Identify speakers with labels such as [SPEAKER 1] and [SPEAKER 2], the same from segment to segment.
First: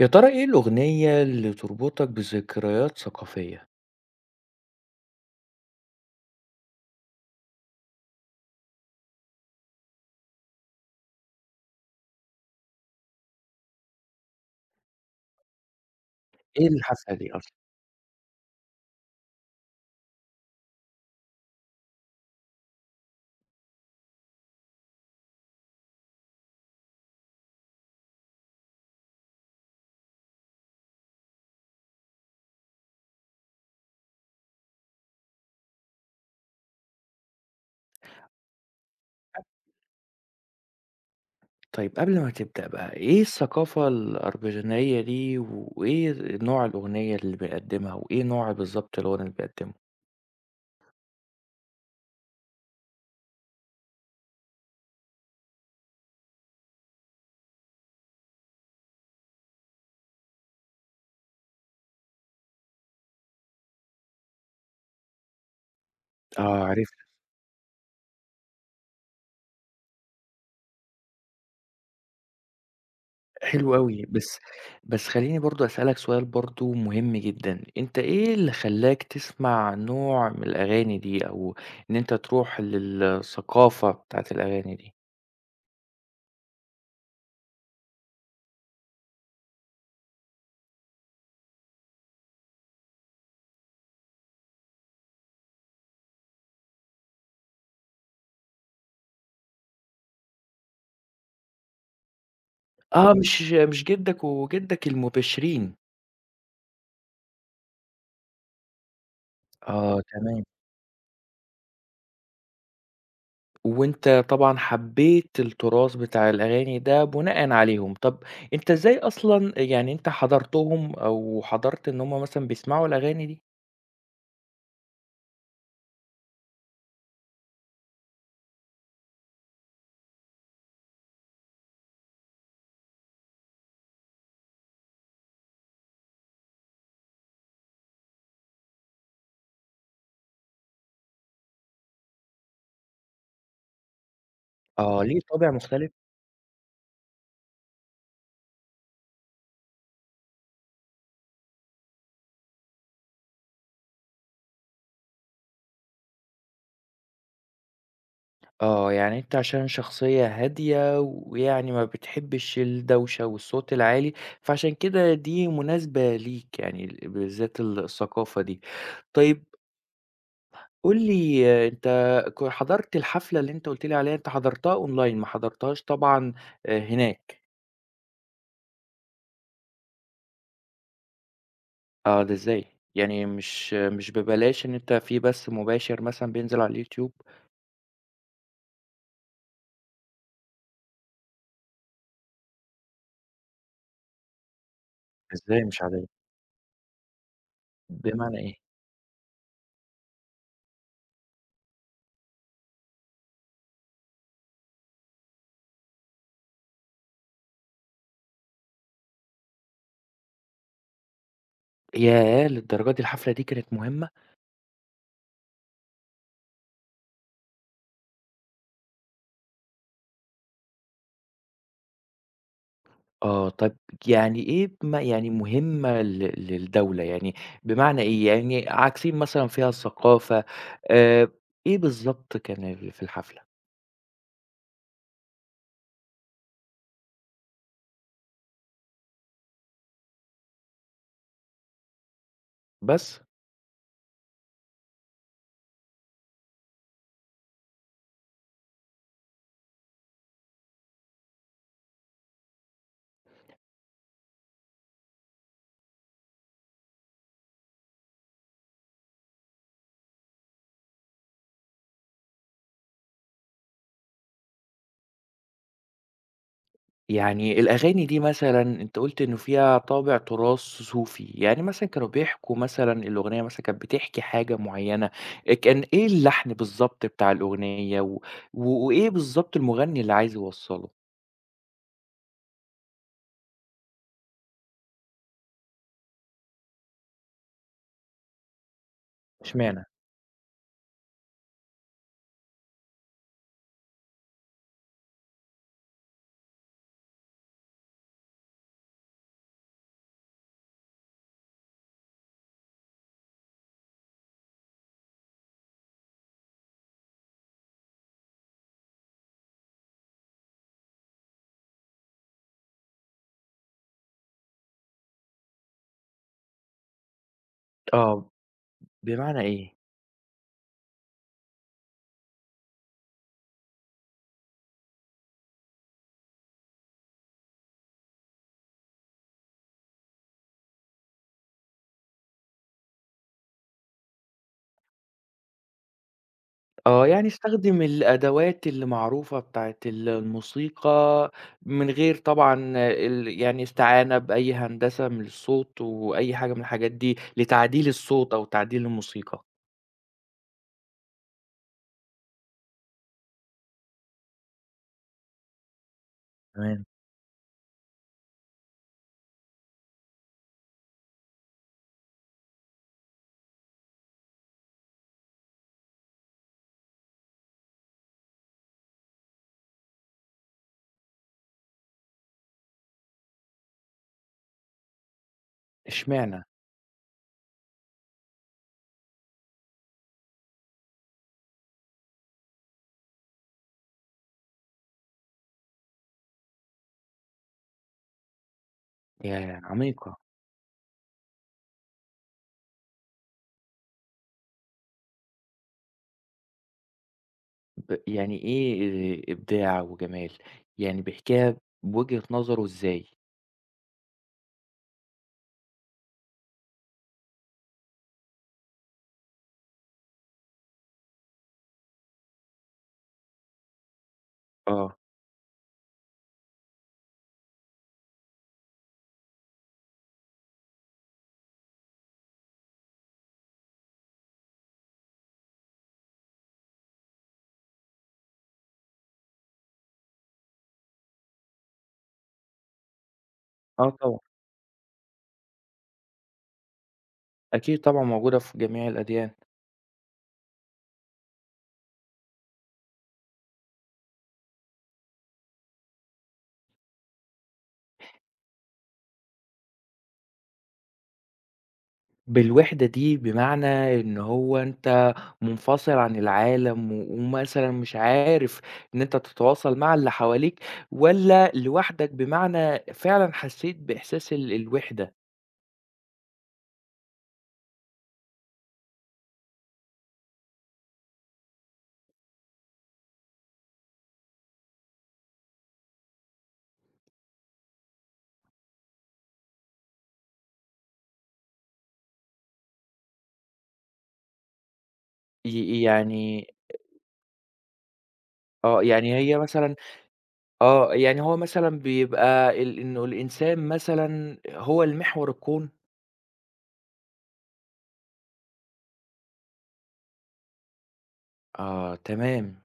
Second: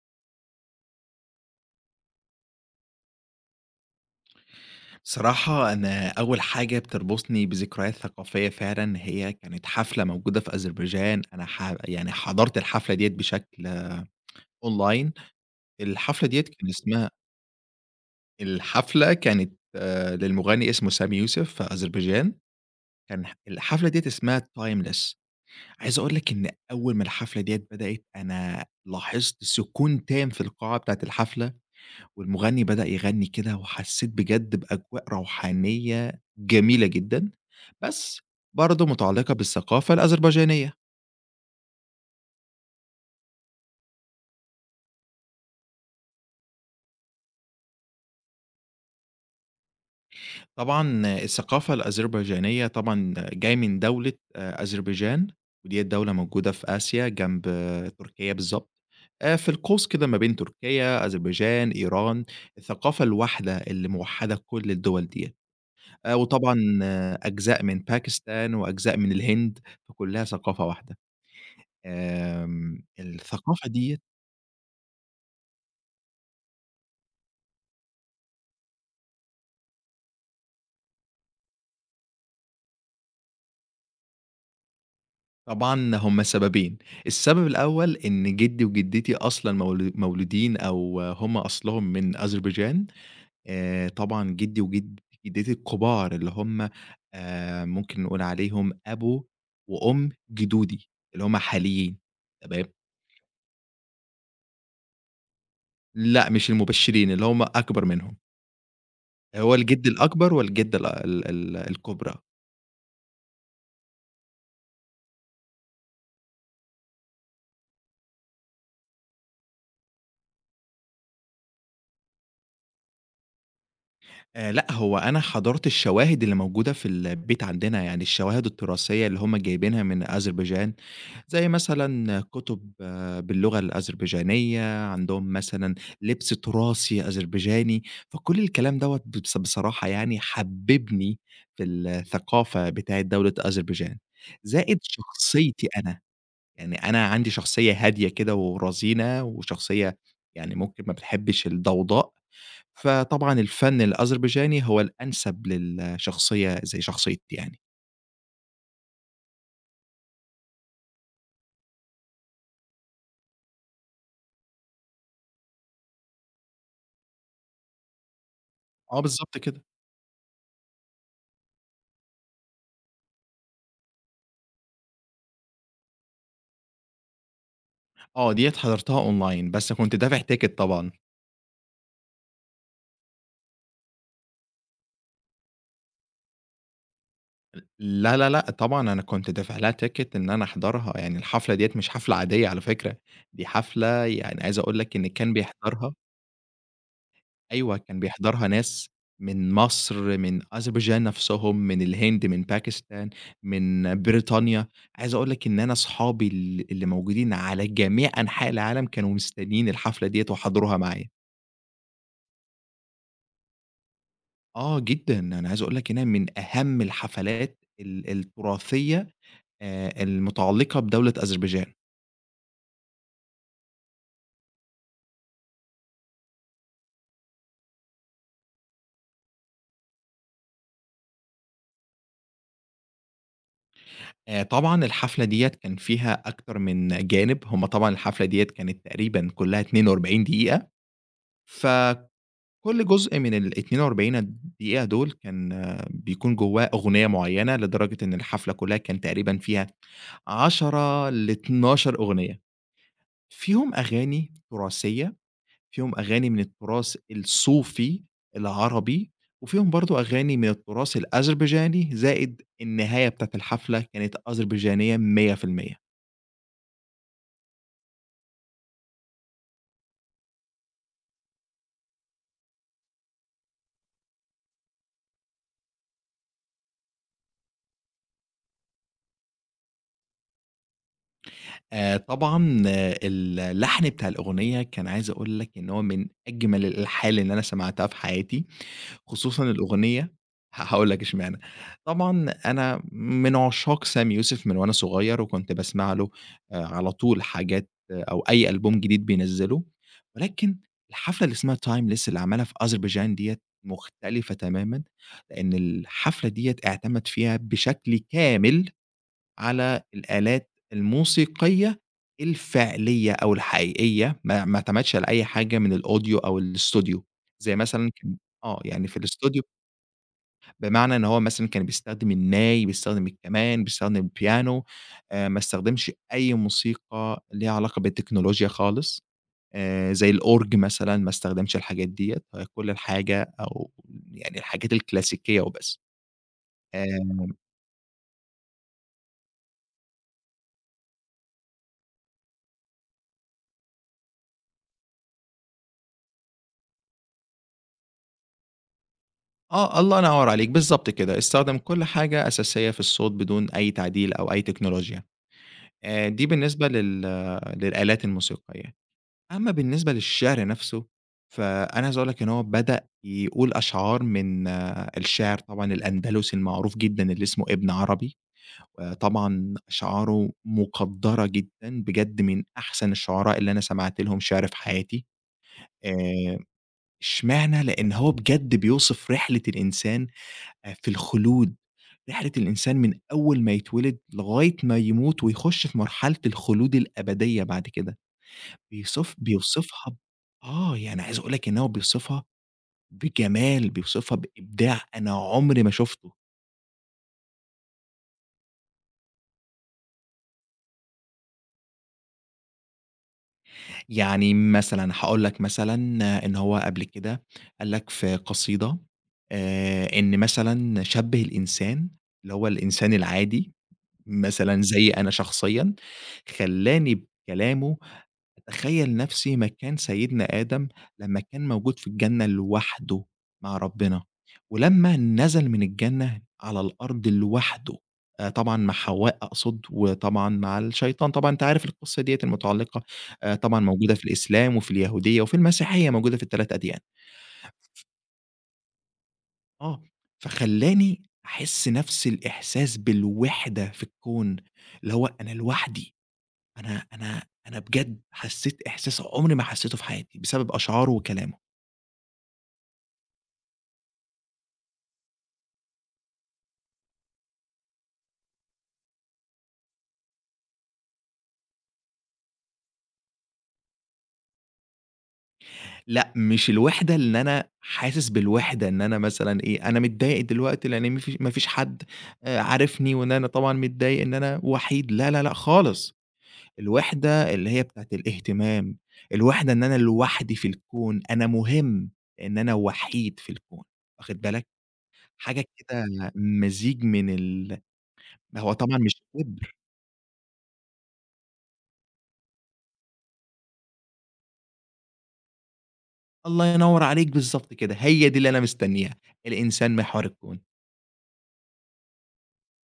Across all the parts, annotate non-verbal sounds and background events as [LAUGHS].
[SPEAKER 1] يا ترى إيه الأغنية اللي تربطك بذكريات ثقافية؟
[SPEAKER 2] صراحة أنا أول حاجة بتربطني بذكريات ثقافية فعلًا هي كانت حفلة موجودة في أذربيجان، أنا يعني حضرت الحفلة ديّة بشكل أونلاين. الحفلة ديّة كان
[SPEAKER 1] إيه اللي
[SPEAKER 2] اسمها
[SPEAKER 1] حصل دي أصلًا؟
[SPEAKER 2] الحفلة كانت للمغني اسمه سامي يوسف في أذربيجان. كان الحفلة ديّة اسمها Timeless. عايز أقول لك إن أول ما الحفلة ديّة بدأت أنا لاحظت سكون تام في القاعة بتاعة الحفلة. والمغني بدأ يغني كده وحسيت بجد بأجواء روحانية جميلة جدًا، بس برضه متعلقة بالثقافة الأذربيجانية.
[SPEAKER 1] طيب قبل ما تبدأ بقى، إيه الثقافة الأربجينية دي وإيه نوع الأغنية اللي بيقدّمها وإيه نوع بالضبط الغنى اللي بيقدّمه؟
[SPEAKER 2] طبعًا الثقافة الأذربيجانية طبعًا جاية من دولة أذربيجان، وديّة دولة موجودة في آسيا جنب تركيا بالضبط. في القوس كده ما بين تركيا، أذربيجان، إيران، الثقافة الواحدة اللي موحدة كل الدول ديّة.
[SPEAKER 1] آه،
[SPEAKER 2] وطبعًا
[SPEAKER 1] عرفت.
[SPEAKER 2] أجزاء من باكستان وأجزاء من الهند، فكلها ثقافة واحدة. الثقافة
[SPEAKER 1] حلو أوي،
[SPEAKER 2] ديّة
[SPEAKER 1] بس خلّيني برضه أسألك سؤال برضه مهم جدًا، أنت إيه اللي خلّاك تسمع نوع من الأغاني دي أو إن أنت تروح للثقافة بتاعة الأغاني دي؟
[SPEAKER 2] طبعًا هم سببين. السبب الأول إن جدي وجدتي أصلًا مولودين أو هم أصلهم من أذربيجان. طبعًا جدي وجدتي الكبار اللي هم ممكن نقول عليهم أبو وأم جدودي، اللي هم حاليين تمام.
[SPEAKER 1] آه، مش جدك وجدك المبشرين.
[SPEAKER 2] لأ مش المبشرين اللي هم أكبر منهم، هو الجد
[SPEAKER 1] آه،
[SPEAKER 2] الأكبر
[SPEAKER 1] تمام.
[SPEAKER 2] والجدة ال ال ال الكبرى.
[SPEAKER 1] وأنت طبعًا حبّيت التراث بتاع الأغاني ده بُناءً عليهم، طَب أنت إزاي أصلًا يعني أنت حضرتهم أو حضرت إن هم مثلًا بيسمعوا الأغاني دي؟
[SPEAKER 2] لأ، هو أنا حضرت الشواهد اللي موجودة في البيت عندنا، يعني الشواهد التراثية اللي هم جايبينها من أذربيجان، زي مثلًا كُتب باللغة الأذربيجانية، عندهم مثلًا لبس تراثي أذربيجاني، فكل الكلام دوّة بص بصراحة يعني حبّبني في الثقافة بتاعة دولة أذربيجان، زائد
[SPEAKER 1] آه، ليه طابع
[SPEAKER 2] شخصيتي
[SPEAKER 1] مختلف؟
[SPEAKER 2] أنا. يعني أنا عندي شخصية هادية كده ورزينة وشخصية، يعني ممكن ما بتحبش الضوضاء، فطبعًا الفن الأذربيجاني هو الأنسب للشخصية زي شخصيتي يعني.
[SPEAKER 1] آه، يعني أنت عشان شخصية هادية ويعني ما بتحبّش الدوشة والصوت العالي، فعشان كده دي مناسبة ليك يعني بالذات الثقافة دي.
[SPEAKER 2] آه بالضبط
[SPEAKER 1] طيب
[SPEAKER 2] كده.
[SPEAKER 1] قُل لي أنت حضرت الحفلة اللي أنت قُلت لي عليها، أنت حضرتها أونلاين ما حضرتهاش طبعًا هناك.
[SPEAKER 2] آه، ديّة حضرتها أونلاين، بس كنت دافع تيكت طبعًا.
[SPEAKER 1] آه، ده إزاي؟ يعني مش ببلاش إن أنت في بث مباشر مثلًا بينزل على اليوتيوب؟
[SPEAKER 2] لا، لا، لأ، طبعًا أنا كنت دافع لها تيكت إن أنا أحضرها، يعني الحفلة ديّة مش حفلة عادية على فكرة، دي حفلة يعني عايز أقول لك إن كان
[SPEAKER 1] إزاي مش
[SPEAKER 2] بيحضرها
[SPEAKER 1] عادية؟
[SPEAKER 2] أيوه، كان
[SPEAKER 1] بمعنى
[SPEAKER 2] بيحضرها
[SPEAKER 1] إيه؟
[SPEAKER 2] ناس من مصر، من أذربيجان نفسهم، من الهند، من باكستان، من بريطانيا. عايز أقول لك إن أنا أصحابي اللي موجودين على جميع أنحاء العالم كانوا مستنيين الحفلة ديّة وحضروها معايا.
[SPEAKER 1] ياه! للدرجة دي الحفلة دي كانت مهمة؟
[SPEAKER 2] آه جدًا، أنا عايز أقول لك إنها من أهم الحفلات التراثية المتعلقة بدولة أذربيجان.
[SPEAKER 1] آه، طب يعني إيه يعني مهمة للدولة يعني بمعنى إيه؟ يعني عاكسين مثلًا فيها الثقافة آآ، إيه بالضبط كان في الحفلة؟
[SPEAKER 2] طبعًا الحفلة ديّة كان فيها أكتر من جانب، هم طبعًا الحفلة ديّة كانت تقريبًا كلّها 42 دقيقة، ف كل جزء
[SPEAKER 1] بس؟
[SPEAKER 2] من ال42 دقيقة دول كان بيكون جواه أغنية معيّنة، لدرجة إن الحفلة كلّها كان تقريبًا فيها 10 ل12 أغنية، فيهم أغاني تراثية، فيهم أغاني من التراث الصوفي العربي، وفيهم برضه أغاني من التراث الأذربيجاني، زائد النهاية بتاعة الحفلة كانت أذربيجانية 100%.
[SPEAKER 1] يعني الأغاني دي مثلًا أنت قُلت إنه فيها طابع تراث صوفي، يعني مثلًا كانوا بيحكوا مثلًا الأغنية مثلًا كانت بتحكي حاجة معيّنة، كان إيه اللحن بالضبط بتاع الأغنية و و وإيه بالضبط المغني اللي عايز يوصّله؟
[SPEAKER 2] طبعًا اللحن بتاع الأغنية كان عايز أقول لك إن هو من أجمل الألحان اللي أنا سمعتها في حياتي، خصوصًا
[SPEAKER 1] إشمعنى؟
[SPEAKER 2] الأغنية هاقول لك اشمعنى. طبعًا أنا من عشاق سامي يوسف من وأنا صغير، وكنت باسمع له على طول حاجات أو أي ألبوم جديد بينزّله، ولكن الحفلة اللي اسمها timeless اللي عملها في أذربيجان ديّة مختلفة تمامًا، لإن الحفلة ديّة اعتمد فيها بشكل كامل على الآلات الموسيقية الفعلية أو الحقيقية، ما اعتمدش على أي حاجة من الأوديو أو الإستوديو، زي مثلًا كان
[SPEAKER 1] آه،
[SPEAKER 2] يعني في
[SPEAKER 1] بمعنى
[SPEAKER 2] الإستوديو.
[SPEAKER 1] إيه؟
[SPEAKER 2] بمعنى إن هو مثلًا كان بيستخدم الناي، بيستخدم الكمان، بيستخدم البيانو. ما استخدمش أي موسيقى ليها علاقة بالتكنولوجيا خالص. زي الأورج مثلًا ما استخدمش الحاجات ديّة، كل الحاجة أو يعني الحاجات الكلاسيكية وبس. آآ
[SPEAKER 1] آه، يعني استخدم الأدوات اللي معروفة بتاعة ال الموسيقى من غير طبعًا ال يعني استعانة بأي هندسة من الصوت وأي حاجة من الحاجات دي لتعديل الصوت أو تعديل الموسيقى.
[SPEAKER 2] الله ينوّر عليك، بالضبط كده، استخدم كل حاجة أساسية في الصوت بدون أي تعديل أو أي تكنولوجيا. دي بالنسبة
[SPEAKER 1] تمام.
[SPEAKER 2] للآلات الموسيقية. أمّا بالنسبة للشعر نَفْسه، فأنا عايز أقول لك إن هو بدأ يقول أشعار من الشاعر طبعًا الأندلسي المعروف جدًا اللي اسمه ابن عربي، وطبعًا أشعاره مُقدّرة جدًا، بجد من أحسن الشعراء اللي أنا سمعت لهم شعر في حياتي. آآ،
[SPEAKER 1] إشمعنى؟
[SPEAKER 2] اشمعنى؟ لإن هو بجد بيوصف رحلة الإنسان في الخلود، رحلة الإنسان من أول ما يتولد لغاية ما يموت ويخش في مرحلة الخلود الأبدية بعد كده، بيوصف
[SPEAKER 1] ياه!
[SPEAKER 2] بيوصفها ب
[SPEAKER 1] عميقة.
[SPEAKER 2] يعني عايز أقول لك إن هو بيوصفها بجمال، بيوصفها بإبداع أنا عمري ما شُفته.
[SPEAKER 1] يعني إيه إبداع وجمال؟ يعني بيحكيها بوجهة نظره إزاي؟
[SPEAKER 2] يعني مثلًا هاقول لك مثلًا إن هو قبل كده قال لك في قصيدة إن مثلًا شبِّه الإنسان اللي هو الإنسان العادي مثلًا زي
[SPEAKER 1] آه.
[SPEAKER 2] أنا شخصيًا، خلّاني بكلامه أتخيّل نَفْسي مكان سيدنا آدم لمّا كان موجود في الجنة لوحده مع ربنا، ولمّا نزل من الجنة على الأرض لوحده طبعًا مع حواء أقصد، وطبعًا مع الشيطان، طبعًا أنت عارف القصة ديّة المتعلقة طبعًا
[SPEAKER 1] آه،
[SPEAKER 2] موجودة في
[SPEAKER 1] طبعًا.
[SPEAKER 2] الإسلام وفي اليهودية وفي المسيحية، موجودة في ال3 أديان.
[SPEAKER 1] أكيد طبعًا موجودة في جميع الأديان.
[SPEAKER 2] آه، فخلّاني أحس نَفْس الإحساس بالوِحدة في الكون، اللي هو أنا لوحدي. أنا بجد حسّيت إحساس عمري ما حسّيته في حياتي، بسبب أشعاره وكلامه.
[SPEAKER 1] بالوحدة دي بمعنى إن هو أنت منفصل عن العالم ومثلًا مش عارف إن أنت تتواصل مع اللي حواليك والّا لوحدك بمعنى فعلًا حسّيت بإحساس الوحدة؟
[SPEAKER 2] لأ، مش الوحدة إن أنا حاسس بالوحدة إن أنا مثلًا إيه، أنا متضايق دلوقتي لإن ما فيش حد عارفني وإن أنا طبعًا متضايق إن أنا وحيد، لا، لا، لأ خالص. الوحدة اللي هي بتاعة الاهتمام، الوحدة إن أنا لوحدي في الكون، أنا مهم لإن أنا وحيد في الكون، واخد بالك؟ حاجة
[SPEAKER 1] ي
[SPEAKER 2] كده
[SPEAKER 1] يعني
[SPEAKER 2] مزيج من هو طبعًا
[SPEAKER 1] آه.
[SPEAKER 2] مش
[SPEAKER 1] يعني
[SPEAKER 2] كذب.
[SPEAKER 1] هي مثلًا آه، يعني هو مثلًا بيبقى إنه الإنسان مثلًا هو المحور الكون؟
[SPEAKER 2] الله ينوّر عليك، بالضبط كده، هي دي اللي أنا مستنّيها، الإنسان محور الكون.
[SPEAKER 1] آه، تمام.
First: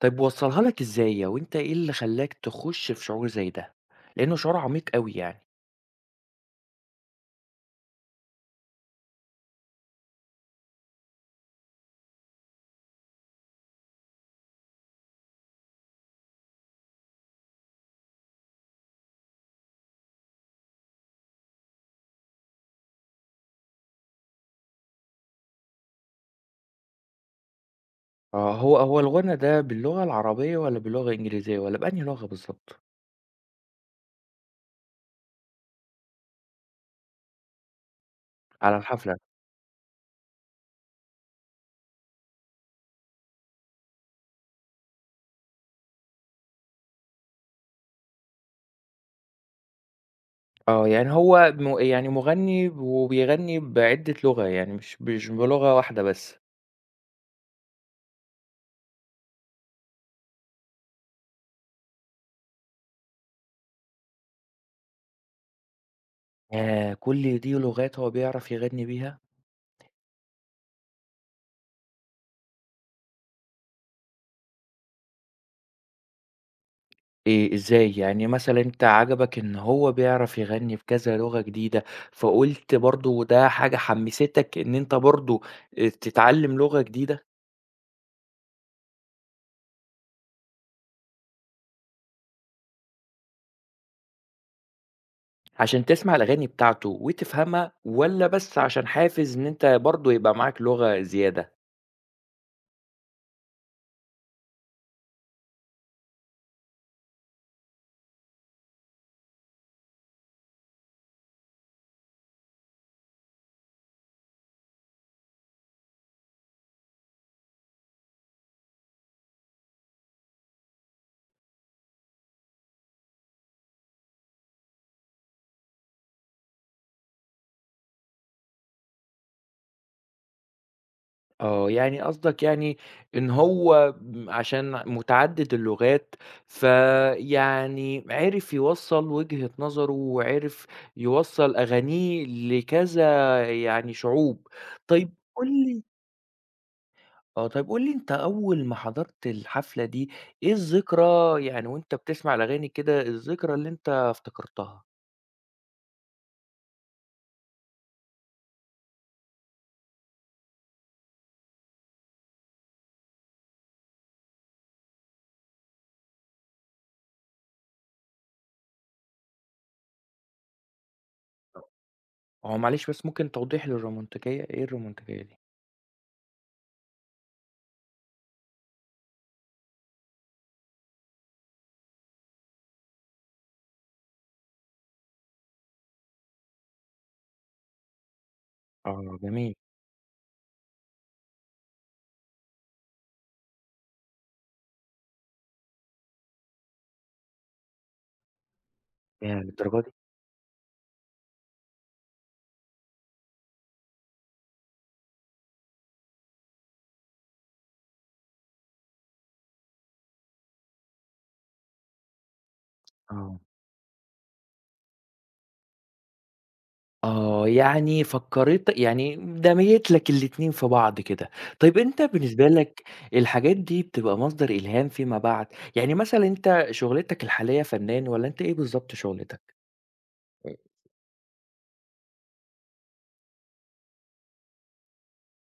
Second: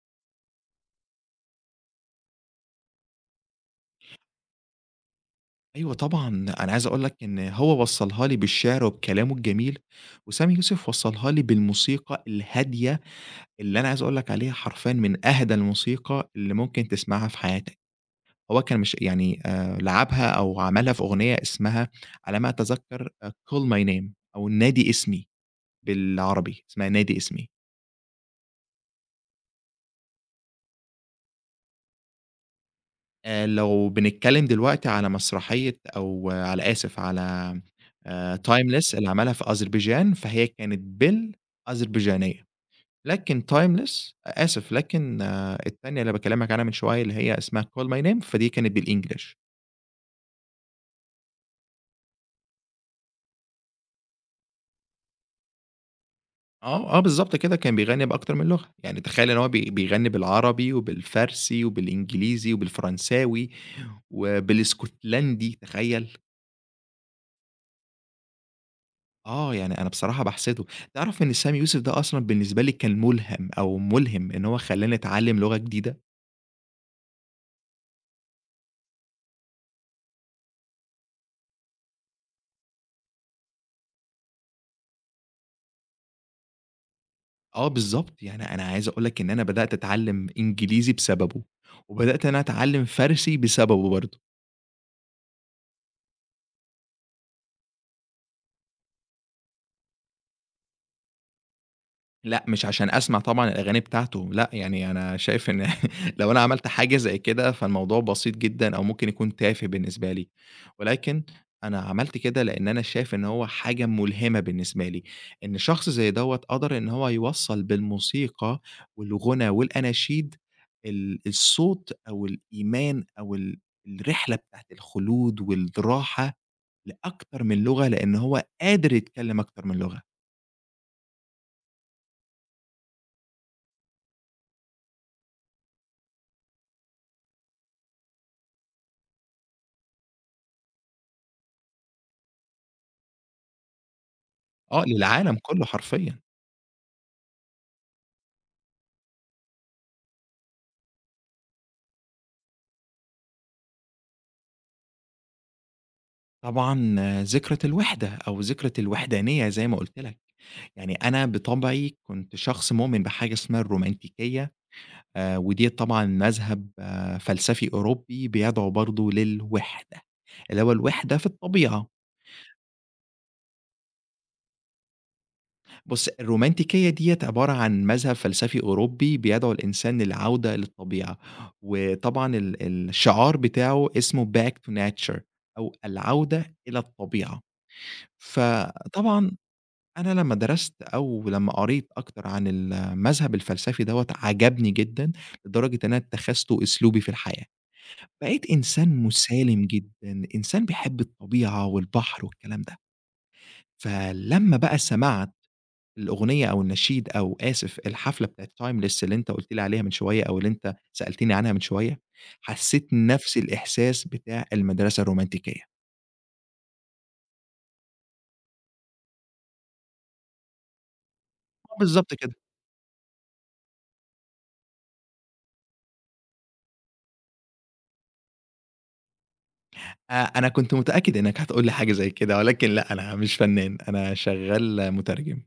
[SPEAKER 1] طيب وصّلها لك إزاي، أو أنت إيه اللي خلّاك تخُش في شعور زي ده؟ لإنه شعور عميق أوي يعني.
[SPEAKER 2] أيوه طبعًا، أنا عايز أقول لك إن هو وصّلها لي بالشعر وبكلامه الجميل، وسامي يوسف وصّلها لي بالموسيقى الهادية اللي أنا عايز أقول لك عليها حرفيًا من أهدى الموسيقى اللي ممكن تسمعها في حياتك. هو كان مش يعني لعبها أو عملها في أغنية اسمها على ما أتذكّر Call My Name أو نادي اسمي بالعربي، اسمها نادي اسمي.
[SPEAKER 1] آه، هو الغنى ده باللغة العربية والّا باللغة الإنجليزية والّا بأنهي لغة بالضبط
[SPEAKER 2] لو بنتكلم دلوقتي على مسرحية أو على، آسف، على
[SPEAKER 1] على
[SPEAKER 2] timeless اللي
[SPEAKER 1] الحفلة؟
[SPEAKER 2] عملها في أذربيجان، فهي كانت بالأذربيجانية. لكن timeless آسف، لكن التانية اللي باكلمك عنها من شوية اللي هي اسمها call my name فدي كانت بالEnglish.
[SPEAKER 1] آه، يعني هو يعني مغني وبيغني بعدة لغة، يعني مش بلغة واحدة بس.
[SPEAKER 2] آه، آه بالضبط كده، كان بيغني بأكتر من لغة، يعني تخيل إن هو بيغني بالعربي وبالفارسي وبالإنجليزي وبالفرنساوي وبالاسكتلندي، تخيل!
[SPEAKER 1] ياه! كل دي لغات هو بيعرف يغني بيها؟
[SPEAKER 2] آه، يعني أنا بصراحة باحسده. تعرف إن سامي يوسف ده أصلًا بالنسبة لي كان ملهم أو ملهم إن هو خلّاني أتعلّم لغة جديدة.
[SPEAKER 1] إيه إزاي؟ يعني مثلًا أنت عجبك إن هو بيعرف يغني في كذا لغة جديدة، فقُلت برضه ده حاجة حمّستك إن أنت برضه تتعلّم لغة جديدة
[SPEAKER 2] آه بالضبط، يعني أنا عايز أقول لك إن أنا بدأت أتعلّم إنجليزي بسببه، وبدأت إن أنا أتعلّم فارسي بسببه برضه.
[SPEAKER 1] عشان تسمع الأغاني بتاعته وتفهمها والّا بس عشان حافز إن أنت برضه يبقى معاك لغة زيادة؟
[SPEAKER 2] لأ، مش عشان أسمع طبعًا الأغاني بتاعته، لأ، يعني أنا شايف إن [LAUGHS] لو أنا عملت حاجة زي كده فالموضوع بسيط جدًا أو ممكن يكون تافه بالنسبة لي، ولكن أنا عملت كده لإن أنا شايف إن هو حاجة ملهمة بالنسبة لي، إن شخص زي دوّة قدر إن هو يوصّل بالموسيقى والغُنى والأناشيد الصوت أو الإيمان أو الرحلة بتاعة الخلود والراحة لأكتر من لغة، لإن هو قادر يتكلم أكتر من لغة.
[SPEAKER 1] آه، يعني قصدك يعني إن هو عشان متعدد اللغات، فيعني عرف يوصّل وجهة نظره وعرف يوصّل أغانيه لكذا يعني شعوب.
[SPEAKER 2] آه
[SPEAKER 1] طيب
[SPEAKER 2] للعالم
[SPEAKER 1] قُل
[SPEAKER 2] كُلّه
[SPEAKER 1] لي
[SPEAKER 2] حرفيًا.
[SPEAKER 1] طيب قُل لي أنت أول ما حضرت الحفلة دي، إيه الذكرى يعني وأنت بتسمع الأغاني كده، الذكرى اللي أنت افتكرتها؟
[SPEAKER 2] طبعًا ذكرة الوِحدة أو ذكرة الوحدانية زي ما قُلت لك، يعني أنا بطبعي كنت شخص مؤمن بحاجة اسمها الرومانتيكية وديّة طبعًا مذهب فلسفي أوروبي بيدعو برضه للوِحدة، اللي هو الوِحدة في الطبيعة.
[SPEAKER 1] هو معلش بس ممكن توضيح للرومانتيكية، إيه الرومانتيكية دي؟
[SPEAKER 2] بُص الرومانتيكية ديّة عبارة عن مذهب فلسفي أوروبي بيدعو الإنسان للعودة للطبيعة، وطبعًا الشعار بتاعه اسمه back to nature أو العودة إلى الطبيعة.
[SPEAKER 1] آه،
[SPEAKER 2] فطبعًا
[SPEAKER 1] جميل.
[SPEAKER 2] أنا لمّا درست أو لمّا قريت أكتر عن المذهب الفلسفي دوّة عجبني جدًا، لدرجة إن أنا اتّخذته أسلوبي في الحياة. بقيت إنسان
[SPEAKER 1] ياه،
[SPEAKER 2] مسالم
[SPEAKER 1] للدرجة دي!
[SPEAKER 2] جدًا، إنسان بيحب الطبيعة والبحر والكلام ده. فلمّا بقى سمعت الأغنية أو النشيد أو آسف الحفلة بتاعة timeless اللي أنت قُلت لي عليها من شوية أو اللي أنت سألتني عنها من شوية، حسيت نفس
[SPEAKER 1] آه.
[SPEAKER 2] الإحساس بتاع المدرسة الرومانتيكية.
[SPEAKER 1] آه، يعني فكّرت يعني دميّت لك الاتنين في بعض كده.
[SPEAKER 2] آه
[SPEAKER 1] طيب أنت
[SPEAKER 2] بالضبط كده.
[SPEAKER 1] بالنسبة لك الحاجات دي بتبقى مصدر إلهام فيما بعد؟ يعني مثلًا أنت شُغلتك الحالية فنّان والّا أنت إيه بالضبط شُغلتك؟
[SPEAKER 2] أنا كنت متأكد إنّك هتقول لي حاجة زي كده، ولكن لأ، أنا مش فنّان، أنا شغّال مترجم.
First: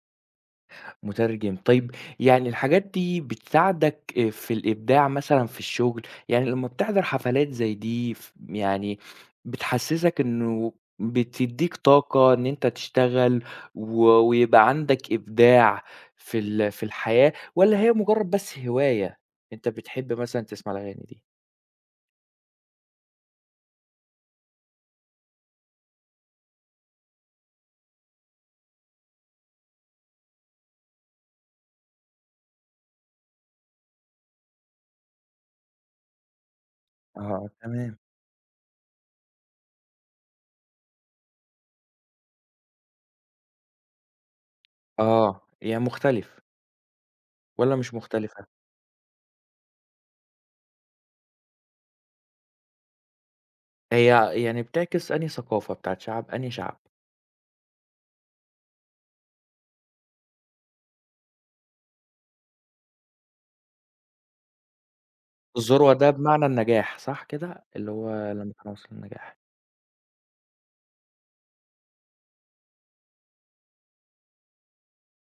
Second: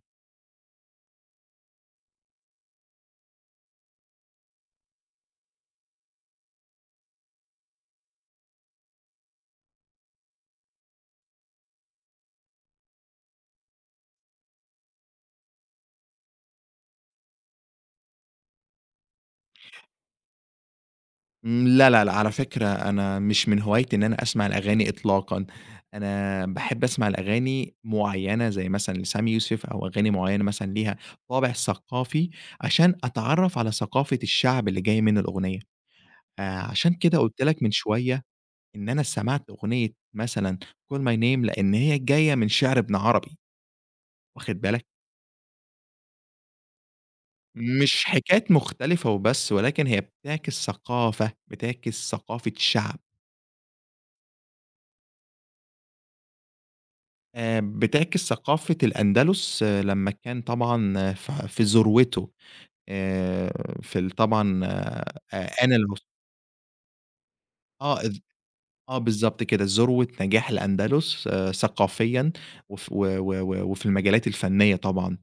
[SPEAKER 1] مترجم، طيب يعني الحاجات دي بتساعدك في الإبداع مثلًا في الشغل؟ يعني لمّا بتحضر حفلات زي دي يعني بتحسسك إنه بتدّيك طاقة إن أنت تشتغل ويبقى عندك إبداع في الحياة، والّا هي مجرد بس هواية، أنت بتحب مثلًا تسمع الأغاني دي؟
[SPEAKER 2] لا، لا، لا، على فكرة أنا مش من هوايتي إن أنا أسمع الأغاني إطلاقًا، أنا باحب أسمع لأغاني معيّنة زي مثلًا لسامي يوسف أو أغاني معيّنة مثلًا ليها طابع ثقافي، عشان أتعرّف على ثقافة الشعب اللي جاي منّه الأغنية. عشان كده قُلت
[SPEAKER 1] آه،
[SPEAKER 2] لك من
[SPEAKER 1] تمام.
[SPEAKER 2] شوية إن أنا سمعت أغنية مثلًا Call My Name لإن هي جاية من شعر ابن عربي، واخد بالك؟
[SPEAKER 1] آه، يعني مختلف والّا مش
[SPEAKER 2] مش حكاية
[SPEAKER 1] مختلفة؟
[SPEAKER 2] مختلفة وبس، ولكن هي بتعكس ثقافة، بتعكس ثقافة شعب.
[SPEAKER 1] هي يعني بتعكس أنهي ثقافة، بتاعة شعب، أنهي شعب؟
[SPEAKER 2] بتعكس ثقافة الأندلس لمّا كان طبعًا في ذروته. آآ في ال طبعًا آن
[SPEAKER 1] الذروة
[SPEAKER 2] العث
[SPEAKER 1] ده بمعنى النجاح صح كده؟ اللي هو
[SPEAKER 2] إذ
[SPEAKER 1] لمّا كنا وصلنا
[SPEAKER 2] آه
[SPEAKER 1] للنجاح.
[SPEAKER 2] بالضبط كده، ذروة نجاح الأندلس ثقافيًا وف و و و وفي المجالات الفنية طبعًا.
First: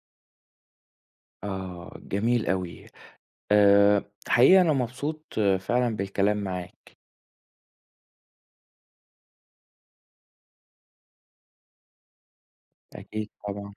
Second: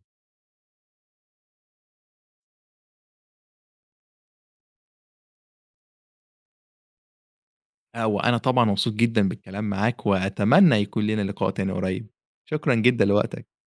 [SPEAKER 1] آه، جميل أوي. حقيقي أنا مبسوط فعلًا بالكلام معاك.
[SPEAKER 2] آه وأنا طبعًا مبسوط جدًا بالكلام معاك، وأتمنى يكون لينا لقاء تاني قريب، شكرًا جدًا
[SPEAKER 1] أكيد
[SPEAKER 2] لوقتك.
[SPEAKER 1] طبعًا.